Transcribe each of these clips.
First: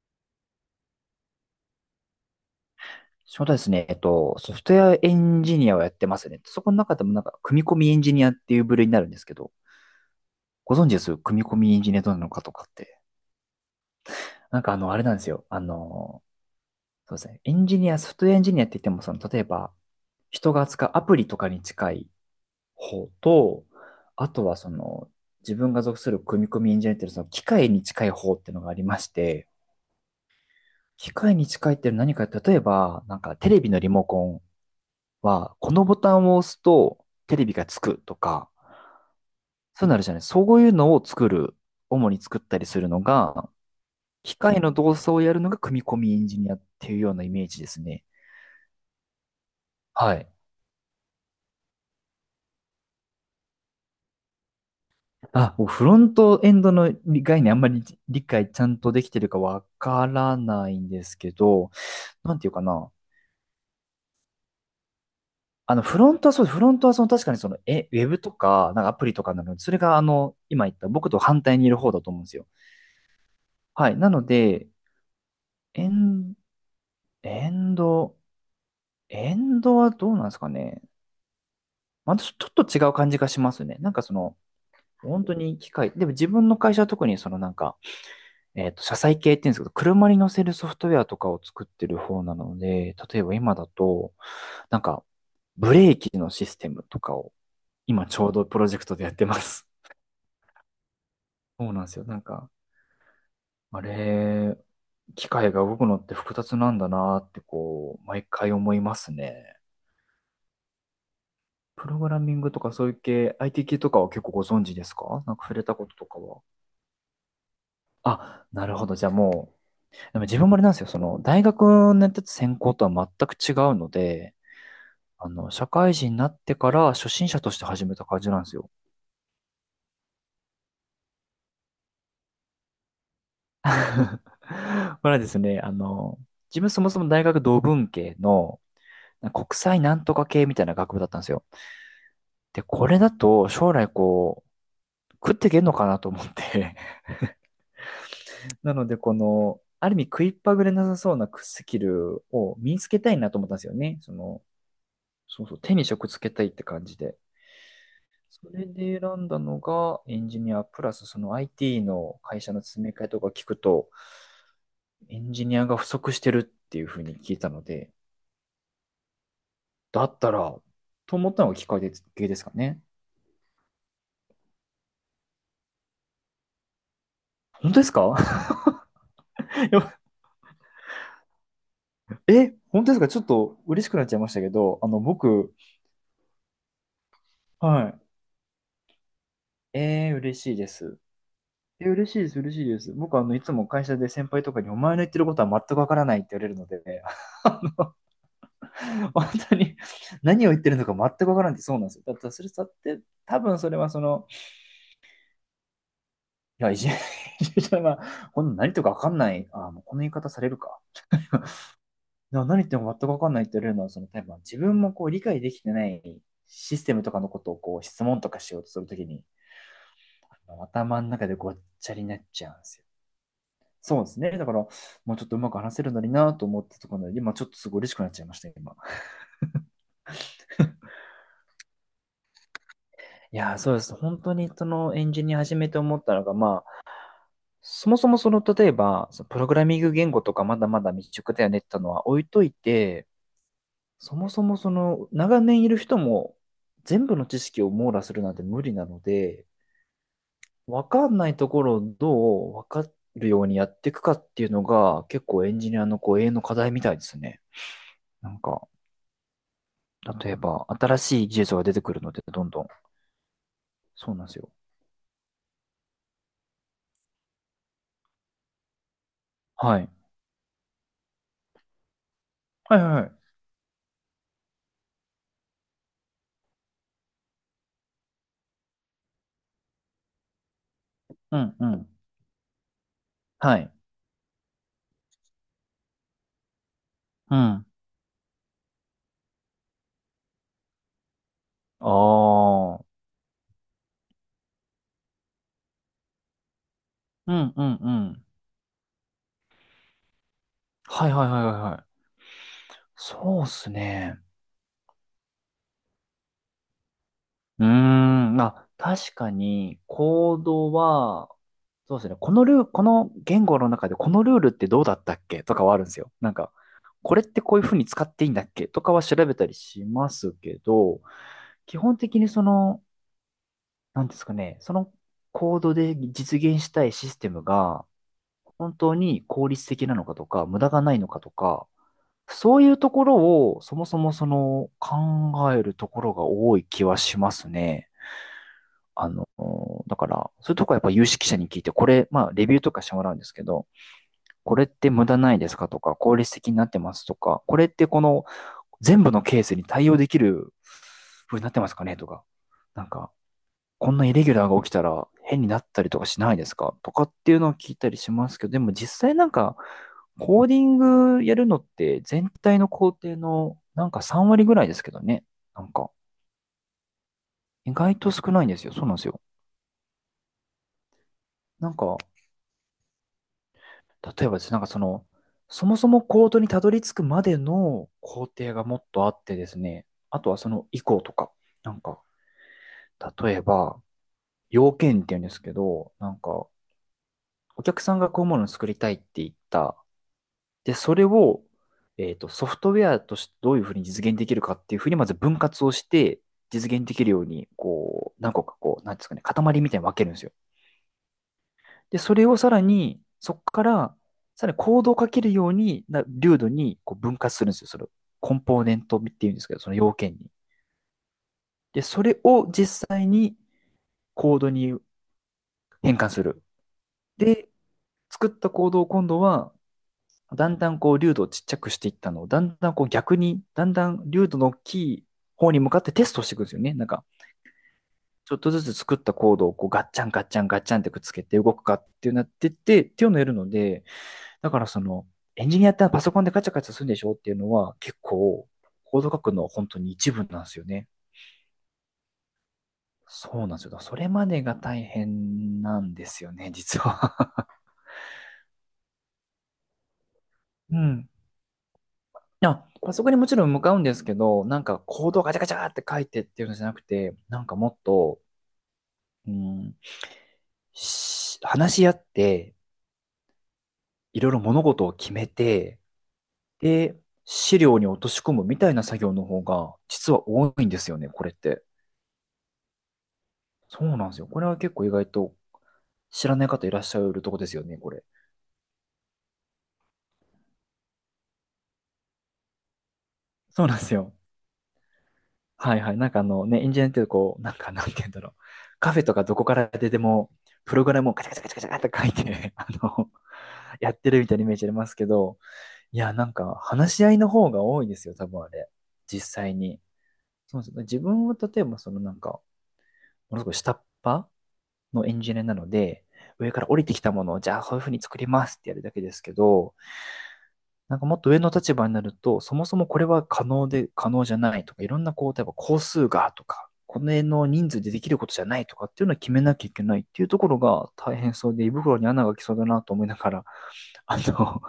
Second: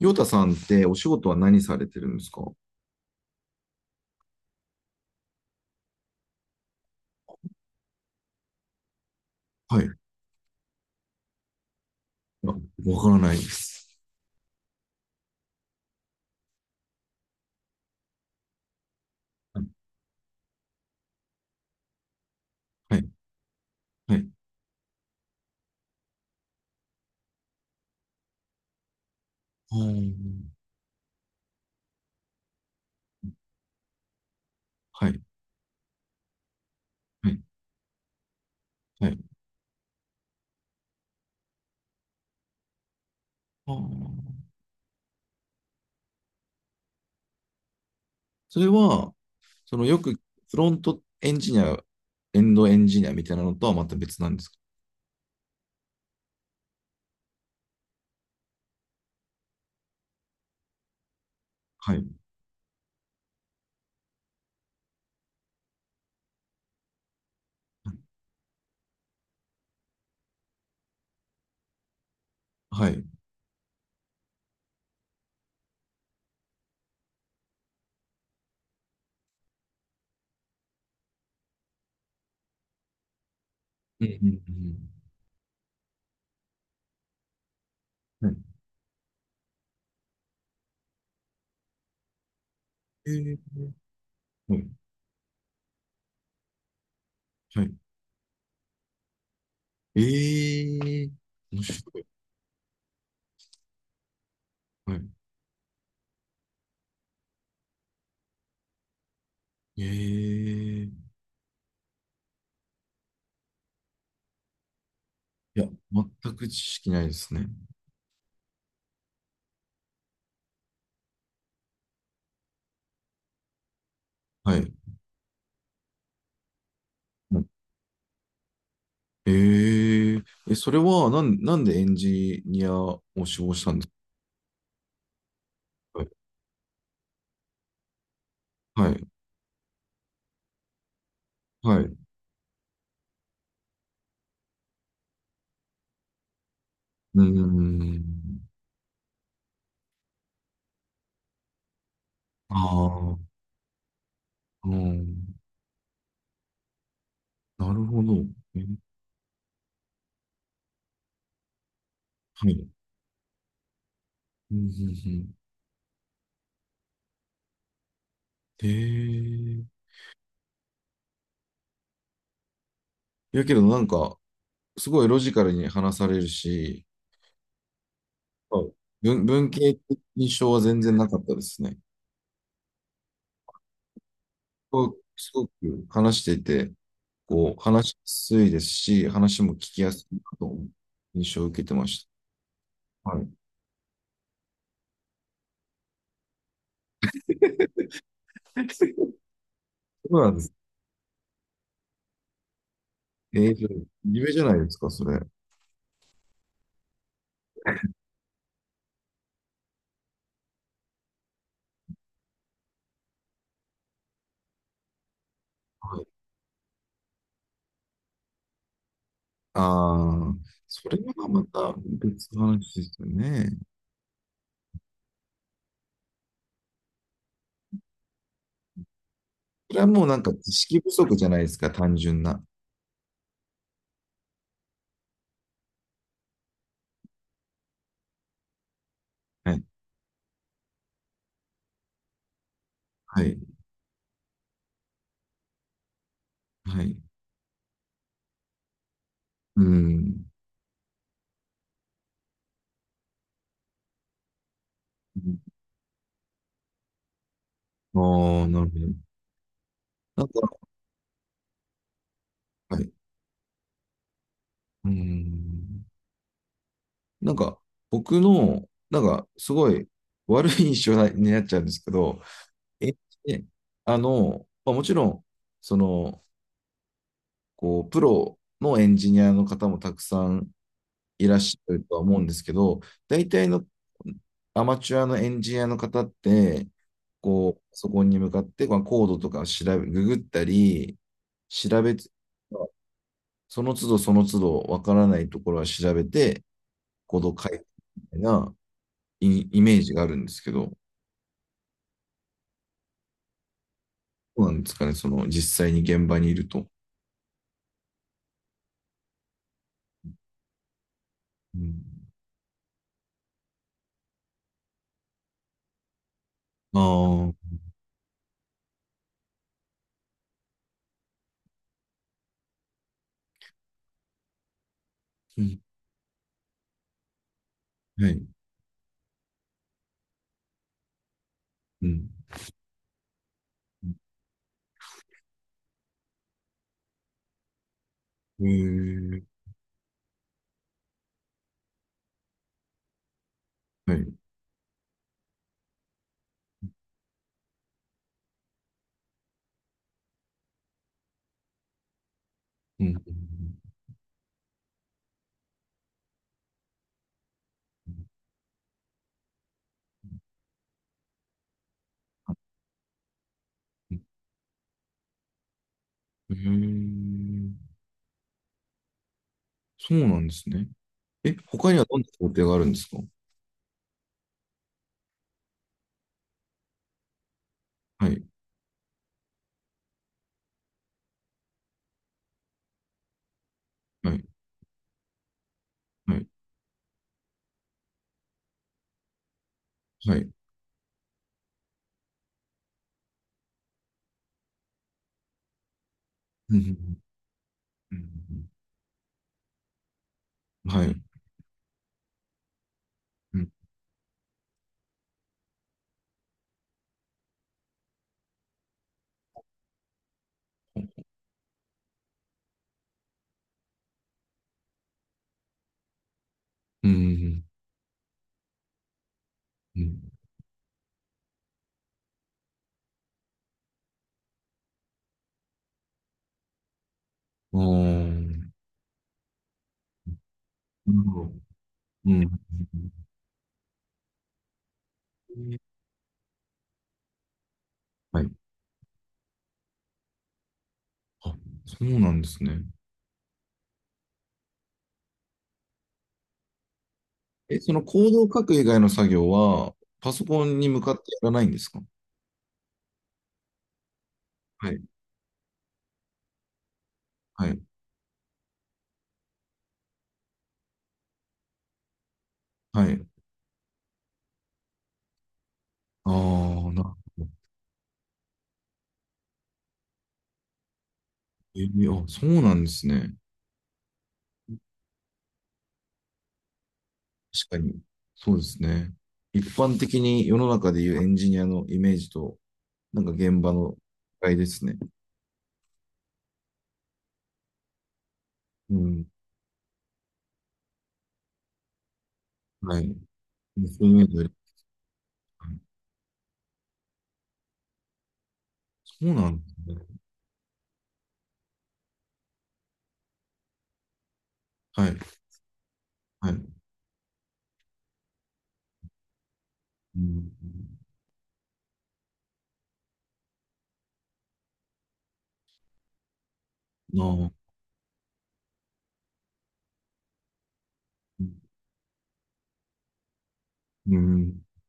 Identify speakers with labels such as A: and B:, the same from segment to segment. A: ヨタさんってお仕事は何されてるんですか？
B: 仕事はですね、ソフトウェアエンジニアをやってますね。そこの中でもなんか、組み込みエンジニアっていう部類になるんですけど、
A: はい。
B: ご存知です組み込みエンジニアどうなのか
A: あ、
B: とかって。
A: わからないです。
B: なんかあれなんですよ。そうですね。エンジニア、ソフトウェアエンジニアって言っても、その、例えば、
A: は
B: 人が扱うアプリとかに近い
A: い。
B: 方と、
A: は
B: あ
A: い。
B: とはその、自分が属する組み込みエンジニアっていうその機械に近い方っていうのがありまして、
A: あー。
B: 機械に近いっていうのは何か、例えば、なんかテレビのリモコン
A: はい。
B: は、このボタンを押すと
A: は
B: テ
A: い。
B: レビがつくとか、
A: はい。
B: そうなるじゃない。そういうのを主に作ったりするのが、
A: あ
B: 機
A: ー。
B: 械の動作をやるのが組み込みエンジニアっていうようなイメージですね。
A: それは、そのよく
B: はい。
A: フロントエンジニア、エンドエンジニアみたいなのとはまた別なんですか？
B: あ、もうフロントエンドの概念あんまり理解ちゃんとできてるかわからないんですけど、
A: はい。
B: なんていうかな。フロントはその確かにその、ウェブとか、なんかアプリとかなので、それが今言った僕と反対にいる方だと思うんですよ。
A: はい。うん
B: はい。なので、エンエンド、エンドはどうなんですかね。またちょっと違う感じがしますね。なんか
A: う
B: その、
A: ん
B: 本当に機械、でも自分の会社は特にそのなんか、
A: うん。はい。
B: 車載系って言うんですけど、車に乗せるソフトウェアとかを作ってる方なので、
A: え
B: 例えば今
A: ー、
B: だと、
A: はい。
B: なんか、ブレーキのシステムとかを、
A: はい。
B: 今ちょうどプロジェクトでやってます。
A: えー、面
B: そうなんです
A: 白
B: よ。
A: い。
B: なんか、あれ、
A: はい。
B: 機械が動くのって複雑なんだなってこう、毎回思いますね。
A: えー、い
B: プログラミングとかそういう系、IT 系とかは結構ご存知ですか？なんか触
A: や、
B: れたこととか
A: 全
B: は。
A: く知識ないですね。
B: あ、なるほど。じゃあもう、でも自分もあれなんですよ。その、大学のやってた専攻とは全く違うので、
A: はい。
B: 社会人になってから初心者として始めた感じなんですよ。
A: えええ、それは、なんでエンジニアを志望したんです
B: まあですね、
A: か？
B: 自分そもそも大学同文系の
A: はい、
B: 国際なんとか系みたいな学部だったんですよ。
A: はい。う
B: で、これだと将来こう、食っていけんのかなと思って。
A: ーん。
B: なので、この、ある意味食いっぱぐれなさそうなスキル
A: あ
B: を身につけた
A: あ、
B: いなと思ったんですよね。
A: うん。
B: そうそう、手に職つけたいって感じで。
A: なるほど。
B: そ
A: え、
B: れで選んだのがエンジニア、プラスその IT の会
A: は
B: 社の
A: い。
B: 詰め替えとか聞くと、
A: うん、うん、う
B: エ
A: ん。
B: ンジニアが不足してるっていうふうに聞いたので、
A: ええ、
B: だったら、と思ったのがきっかけですかね。
A: いやけど、なんか、すごいロジカルに話されるし、
B: 本当ですか？
A: はい、文系的印象は全然なかったですね。
B: 本当ですか？ちょっと嬉しくなっちゃいましたけど、
A: こうすご
B: 僕、
A: く話していて、こう、話し
B: は
A: やすいですし、話も聞
B: い。
A: きやすいな
B: 嬉し
A: と、
B: いです。
A: 印象を受けてまし
B: 嬉しいです、嬉しいです。
A: た。
B: 僕、
A: はい。
B: いつも会社で先輩とかに、お前の言ってることは全くわからないって言われるので、あ本 当に
A: そうなんで
B: 何を
A: す。
B: 言ってるのか全くわからないってそうなんですよ。だってそれだって多
A: ええ、
B: 分
A: じゃあ
B: それはその、
A: 夢じゃないですか、それ。は
B: いや、いじめは、この何とかわかんない、あもうこの言い方されるか。何言っても全くわかんないって言われるのは、その、多分自分もこう理解できてな
A: い。
B: いシステムとかのことをこう質問とかしようとするときに、
A: ああ、それ
B: 頭の中
A: は
B: で
A: ま
B: ごっ
A: た
B: ちゃになっ
A: 別
B: ち
A: の
B: ゃうんで
A: 話
B: す
A: で
B: よ。
A: すよね。
B: そうですね。だから、もうちょっとうまく話せるのになと思ったところで、今ちょっとすごい嬉しくなっちゃいました、今。
A: それはもうなんか知識不足じゃないですか、単純な。
B: いやー、そうです。本当にそのエンジニア始めて思ったのが、まあ、そもそもその、例えば、そのプロ
A: は
B: グ
A: い。
B: ラミング言語とかまだまだ未熟だよねってのは置いといて、
A: はい。
B: そもそもその、長年いる人も
A: はい。
B: 全部の知識を網羅するなんて無理なので、
A: うん。
B: わかんないところをどうわかるようにやっていくかっていうのが、結構エンジニアのこう永遠の課題みたいですね。
A: あ
B: なん
A: あ、な
B: か。
A: るほど。なんか、
B: 例えば、新しい技術が出てくるので、どんどん。
A: はい。
B: そうなんですよ。
A: うん。なんか、僕の、なんか、すご
B: は
A: い
B: い。
A: 悪い印象になっちゃうんですけど、
B: はいは
A: え、
B: いはい。
A: で、あの、まあ、もちろん、その、こう、プロのエンジニアの方もたくさんい
B: う
A: らっ
B: ん
A: し
B: う
A: ゃる
B: ん。
A: とは思うんですけど、大体
B: は
A: の
B: い。
A: アマチュアのエンジニアの方って、
B: う
A: こう、
B: ん。
A: パソコンに向かって、まあ、コードとかを調べ、ググったり、調
B: あ
A: べつ、
B: あ。
A: その都度その都度わからないところは調べて、コード
B: う
A: を書い
B: んう
A: て
B: んう
A: みたい
B: ん。
A: なイイメージがあるんですけど、
B: はいはいはいはいはい。そうっすね。
A: どうなんですかね、その実際に現場にいると。
B: うーん。あ、確かに、コードは、
A: うん、
B: そうですね。このルール、この言語の中でこのルールってどうだったっけとかはあるんですよ。なんか、
A: あ
B: これっ
A: あ、
B: てこういうふうに使っていいんだっけとかは調べたりしますけど、基本的にその、なんですかね、その
A: う
B: コ
A: ん、
B: ードで実現したいシステムが
A: はい。
B: 本当に効率的なのかとか、無駄がないのかとか、
A: うん。
B: そういうところをそもそもその考えるところが多い気はしますね。
A: へ
B: あ
A: え、
B: の、だから、そういうとこはやっぱ有識者に聞いて、これ、まあ、レビューとかしてもらうんですけど、
A: はい。
B: これって無駄ないですかとか、効率的になってますとか、これってこの全部のケースに対応できる風になってますかねとか、な
A: う
B: ん
A: ん。
B: か、こんなイレギュラーが起きたら変になったりとかしないですかとかっていうのを聞いたりしますけど、でも実際なんか、コーディングやるのって全体の工程のなんか3割ぐらいですけどね。なんか、
A: へえ、
B: 意外と少ないんですよ。そうなんですよ。
A: そうなんですね。え、
B: な
A: 他
B: ん
A: には
B: か、
A: どんな工程があるんですか？
B: 例えばですね、なんかその、そもそもコードにたどり着くまでの
A: は
B: 工
A: い、
B: 程がもっとあってですね、あとはその以降とか、なんか、例えば、
A: はい、
B: 要件って言うんですけど、な
A: は
B: ん
A: い、
B: か、お客さんがこういうものを作りたいって言った。
A: はい。
B: で、それを、ソフトウェアとしてどういうふうに実現できるかっていうふうに、まず分割をして、
A: う
B: 実現で
A: ん、
B: きるように、
A: う
B: こう、何個
A: ん、
B: かこう、なんですかね、塊みたいに分けるんですよ。
A: うんはい。
B: で、それをさらに、そ
A: う
B: こ
A: ん、
B: から、さらにコードをかけるようにな、流度にこう分割するんですよ。その、コンポーネントっていうんですけど、その要件に。で、それを実際コードに変換する。
A: うん、
B: で、作ったコードを今度は
A: うん。うん。
B: だんだんこう、粒度をちっちゃくしていったのを、だんだんこう逆に、だんだん粒度の大きい方に向かってテストしていくんですよね。なんか、
A: あ
B: ちょっ
A: ー、
B: とずつ作ったコードをこうガッチャンガッチャンガッチャンって
A: な
B: くっ
A: る
B: つ
A: ほ
B: け
A: ど、
B: て動くかってい
A: う
B: うなっ
A: ん。
B: てって、っていうのをやるので、だからその、エンジニアってパソコンでガチャガチャするんでしょっていうのは結
A: はい。
B: 構、コード書くのは本当に一部なんですよね。
A: あ、そうなんですね。
B: そうなんですよ。それまでが大変なんですよね、実は。
A: え、そのコードを書く以外の作業は、パソコンに
B: う
A: 向かって
B: ん。
A: やらないんですか？
B: あ、パソコンにもちろん向かうんですけど、なん
A: はい、
B: かコードをガチャガチャって書いてっていうのじゃなくて、なん
A: は
B: か
A: い、
B: もっと、うん、話し合って、
A: はい。
B: いろいろ物事を決めて、
A: ああ、
B: で、資料に落とし込むみたいな作業の方が、実は多いんですよね、これっ
A: え
B: て。
A: ーあ、そうなんですね。
B: そうなんですよ。これは結構意外と知らない方いらっしゃるとこで
A: 確
B: す
A: か
B: よね、
A: に。
B: これ。
A: そうですね。一般的に世の中でいうエンジニアのイメージとなんか現場
B: そう
A: の機
B: なんですよ。
A: 会ですね。
B: はいはい。あのね、エンジニアってこう、なんて言うんだろう。
A: う
B: カフェ
A: ん。
B: とかどこから出ても、プログラムをカチャカチャカチャカチャって書いて、
A: はい。そう
B: やっ
A: いう
B: てる
A: の
B: み
A: で、
B: たいなイメージありますけど、いや、なんか話し合いの方が多いですよ、多分あれ。
A: そう
B: 実
A: なんです
B: 際に。
A: ね。
B: そうですね。自分は例えば、ものすごい下っ端
A: はい。
B: のエンジニアなので、
A: はい。
B: 上から降りてきたものを、じゃあこういうふうに作りますってやるだけですけど、
A: うん。
B: なんかもっと上の立場になると、そもそもこれは可能で、可能じゃないとか、いろんなこう、例えば工数がとか、こ
A: な
B: の辺
A: あ。
B: の人数でできることじゃないとかっていうのを決めなきゃいけないっていうところが大変そうで、胃袋に穴が来そうだなと思いながら、
A: う
B: あの、
A: ん。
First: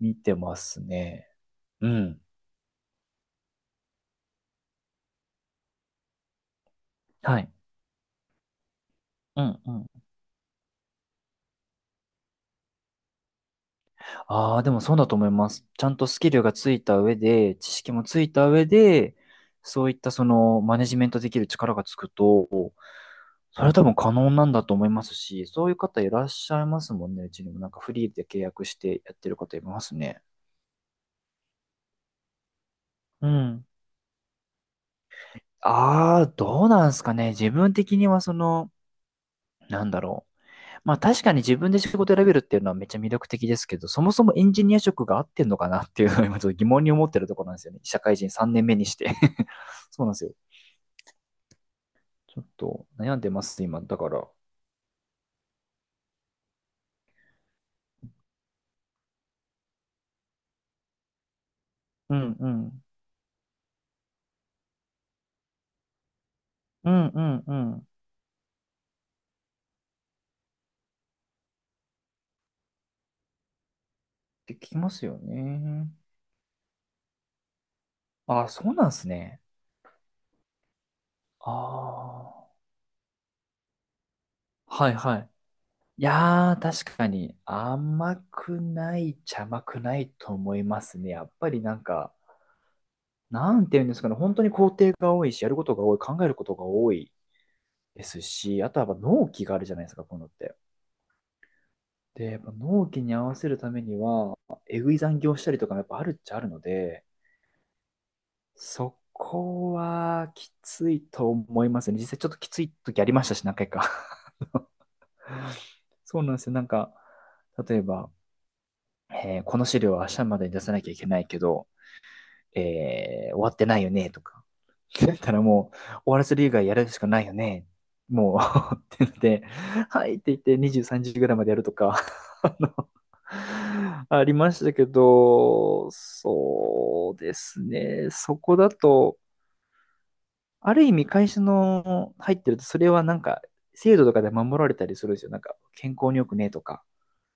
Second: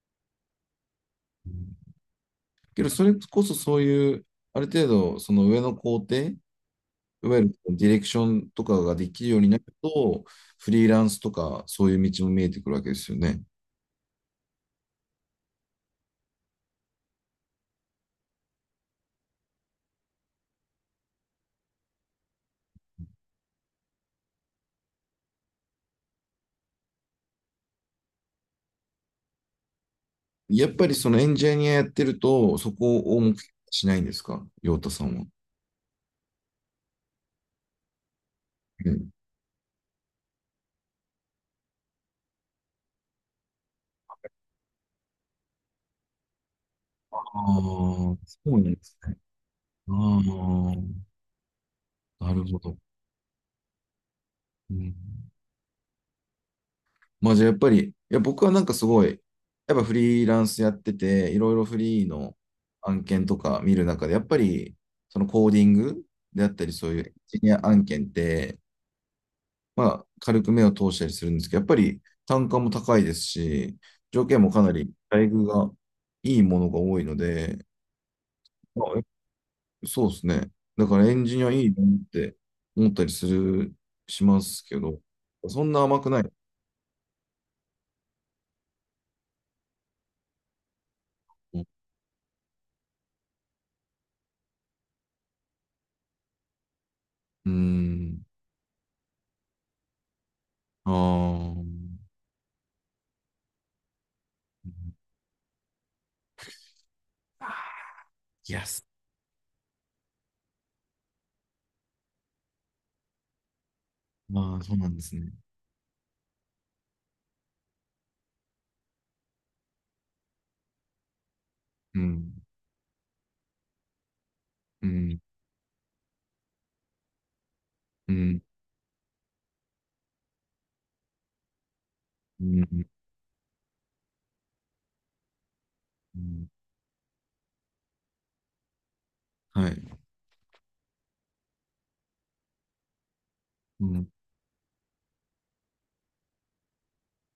B: 見てますね。うん。
A: けど、それこそそういう、ある程度、その上の工程、いわ
B: は
A: ゆ
B: い。
A: るディレクションとかができるよう
B: う
A: にな
B: ん
A: る
B: うん。
A: と、フリーランスとか、そういう道も見えてくるわけですよね。
B: ああ、でもそうだと思います。ちゃんとスキルがついた上で、知識もついた上で、そういったそのマネジメントできる力がつくと、それは多分可能なんだと思いますし、そういう方いらっしゃいますもんね。うちにもなんかフリーで契約してやってる方いますね。
A: やっぱりそのエンジニアやってると、そこを
B: う
A: 目標に
B: ん。
A: しないんですか、陽太さんは？
B: ああ、どうなんですかね。自分的には
A: うん、
B: なんだろう。まあ確かに自分で仕事選べるっていうのはめっちゃ魅力的ですけど、そもそもエンジニア職が合ってんのかなっていうのを 今ちょっと疑問に思っ
A: あ
B: て
A: あ、
B: るところなんですよね。社
A: そ
B: 会人
A: う
B: 3年
A: なん
B: 目
A: で
B: にし
A: す
B: て
A: ね。あ
B: そうなんですよ。
A: あ、な
B: ちょ
A: る
B: っ
A: ほど。
B: と悩んでます、今。だから。
A: うん。まあじゃあやっぱり、いや僕はなんかすごい、やっぱフリーランスやってて、いろいろフリー
B: う
A: の
B: んうん。
A: 案件とか見る中で、やっぱりそのコーディングであったり、そ
B: う
A: ういう
B: ん
A: エン
B: う
A: ジ
B: ん
A: ニ
B: う
A: ア
B: ん。
A: 案
B: っ
A: 件って、まあ軽く目を通したりするんですけど、やっぱり単価も高いですし、条件も
B: て聞
A: かな
B: きま
A: り
B: すよ
A: 待遇が
B: ね。
A: いいものが多いので、
B: ああ、そうな
A: ま
B: ん
A: あ、
B: ですね。
A: そうですね。だからエンジニアいいなっ
B: あ
A: て
B: あ。
A: 思ったりする、しますけ
B: はい
A: ど、
B: はい。
A: そんな甘
B: い
A: くない。
B: やー、確かに甘くないっちゃ甘くないと思いますね。やっぱりなんか、なんて言うんですかね。本当に工程が多いし、やることが多い、考えることが多い。
A: う
B: です
A: ん。
B: し、あとはやっぱ納期があるじゃないですか、こういうのって。
A: ああ、
B: で、やっぱ納期に合わせるためには、えぐい残業したりとかもやっぱあるっちゃあるので、
A: あいや、
B: そこはきついと思いますね。実際ちょっときつい時ありましたし、何回か。
A: まあ、そうなんですね。
B: そうなんですよ。なんか、例えば、この資料は明日までに出さなきゃいけないけど、
A: うん、
B: 終わってないよね、とか。
A: う
B: だっ
A: ん、
B: たらもう、終わらせる以外やるしかないよね。
A: う
B: も
A: ん、
B: う って言って、はいって言って23時ぐらいまでやるとか、
A: うん、
B: ありましたけど、
A: うん、
B: そうですね。そこだと、
A: はい、
B: ある意味会社の入ってると、それはなんか、
A: う
B: 制度
A: ん、
B: とかで守られたりするんですよ。なんか、健康に良くねえとか、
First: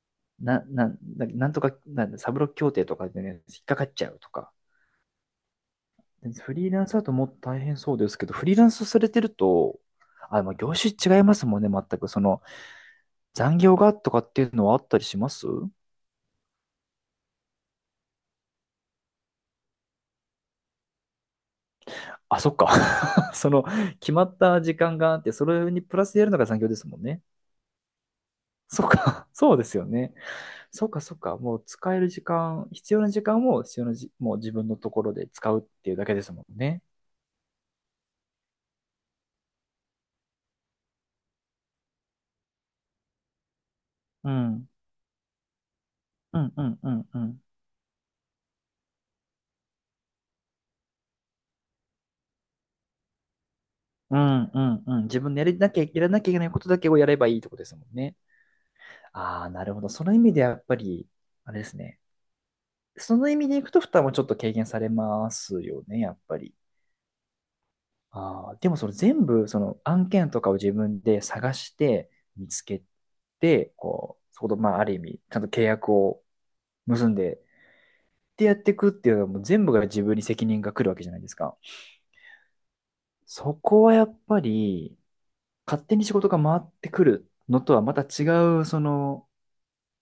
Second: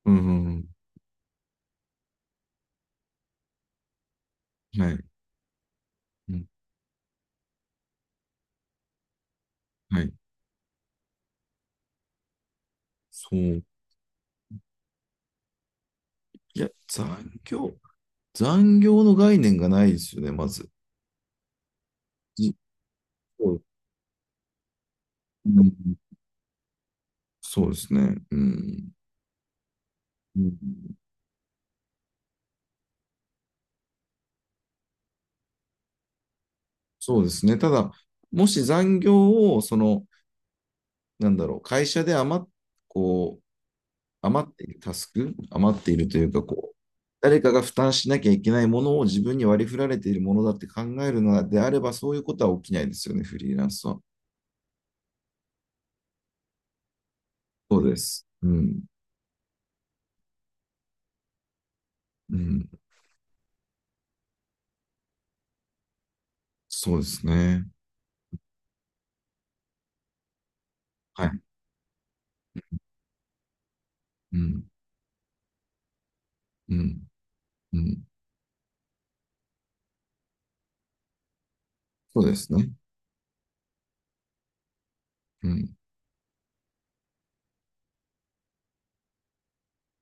A: うん、う
B: な、
A: ん、
B: な、ななんとか、なんだ、サブロック協定とかでね、引っかかっちゃうとか。
A: はい、うん、
B: フリーランスだともっと大変そうですけど、フリーランスされてると、
A: はい、
B: あ、まあ業種違いますもんね、全く。その、
A: そ
B: 残
A: う。
B: 業がとかっていうのはあったりします
A: いや、残業の概念がないですよね、まず。
B: あ、そ
A: じ
B: っか。そ
A: そう、
B: の、決まった時間があって、そ
A: う
B: れ
A: ん、
B: にプラスでやるのが残業ですもんね。
A: そうですね、う
B: そっ
A: ん、
B: か。そうですよね。
A: う
B: そっ
A: ん、
B: か、そっか。もう使える時間、必要な時間を必要なじ、もう自分のところで使うっていうだけですもんね。
A: そうですね。ただ、もし残業を、その、なんだろう、会社でこう、
B: う
A: 余ってい
B: ん。
A: るタスク、余っているという
B: う
A: か、
B: ん、う
A: こう、
B: ん、うん、う
A: 誰
B: ん。
A: かが負担しなきゃいけないものを自分に割り振られているものだって考えるのであれば、そういうことは起きないですよね、フリーランスは。
B: うん、うん、うん。自分でやりなきゃ、やらなきゃいけないことだけをやればいいとこです
A: そ
B: も
A: う
B: ん
A: で
B: ね。
A: す。うん。
B: ああ、なるほど。その意味でやっぱり、あれですね。
A: うん。
B: その意味でいくと負担もちょっと軽減されますよね、やっぱり。
A: そうですね。
B: ああ、でもその全部その案件とかを自分で
A: はい。
B: 探して見つけて、こう、
A: う
B: そこと
A: ん。
B: まあある意味、ちゃんと契約を
A: うん。
B: 結んでっ
A: うん。
B: てやっていくっていうのはもう全部が自分に責任が来るわけじゃないですか。
A: そうですね。
B: そこはやっぱり
A: うん。
B: 勝手に仕事が回ってくるのとはまた違う、その、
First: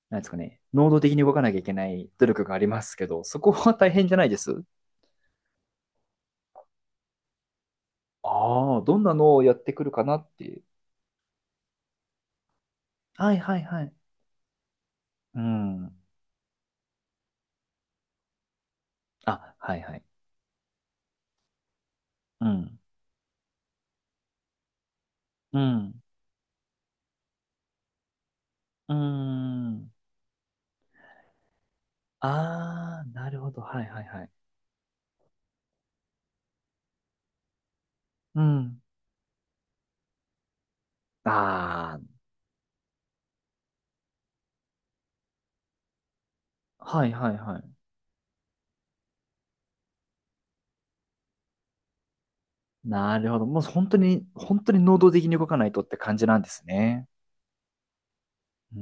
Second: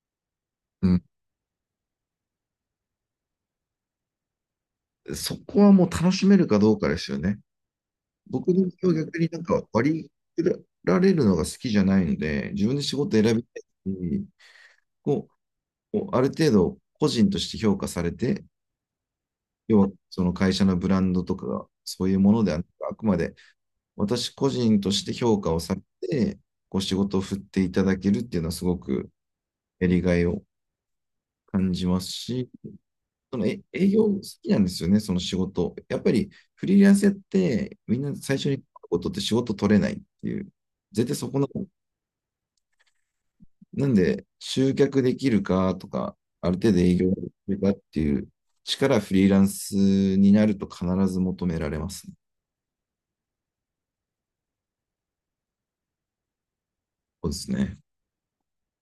B: なんですかね、
A: う
B: 能動
A: ん。
B: 的に動かなきゃいけない努力がありますけど、そこは大変じゃないです。
A: そこはもう楽しめるかどうかですよね。僕の
B: ああ、
A: 今日
B: どんな
A: 逆に
B: の
A: なん
B: をやっ
A: か
B: てくる
A: 割
B: か
A: り
B: なっていう。
A: 振られるのが好きじゃないので、自分で仕事選
B: はい
A: び
B: は
A: たい
B: いはい。
A: し、こ
B: うん。
A: う、こうある程度個人として評価されて、
B: あ、は
A: 要
B: い
A: は
B: はい。
A: その会社のブランドとかがそういうもの
B: う
A: ではなく、
B: ん。
A: あくまで私個人として評価
B: う
A: をされ
B: ん。
A: て、こう仕事を振っていただけるっていうのはすご
B: う
A: くや
B: ん。
A: りがいを感じますし、
B: ああ、な
A: そ
B: る
A: の
B: ほど。
A: 営
B: はいは
A: 業
B: い
A: 好
B: はい。
A: きなんですよね、その仕事。やっぱりフリーランスやってみんな最
B: う
A: 初に
B: ん。
A: ことって仕事取れないっていう。絶対そこの、
B: あ
A: なんで集客できるかとか、ある程度
B: あ、
A: 営
B: は
A: 業
B: い
A: で
B: はい
A: き
B: は
A: るか
B: い。
A: っていう力はフリーランスになると必ず求められますね。
B: なるほど。もう本当に、本当に能動的に動かないとって感じなんですね。
A: そうですね。
B: うん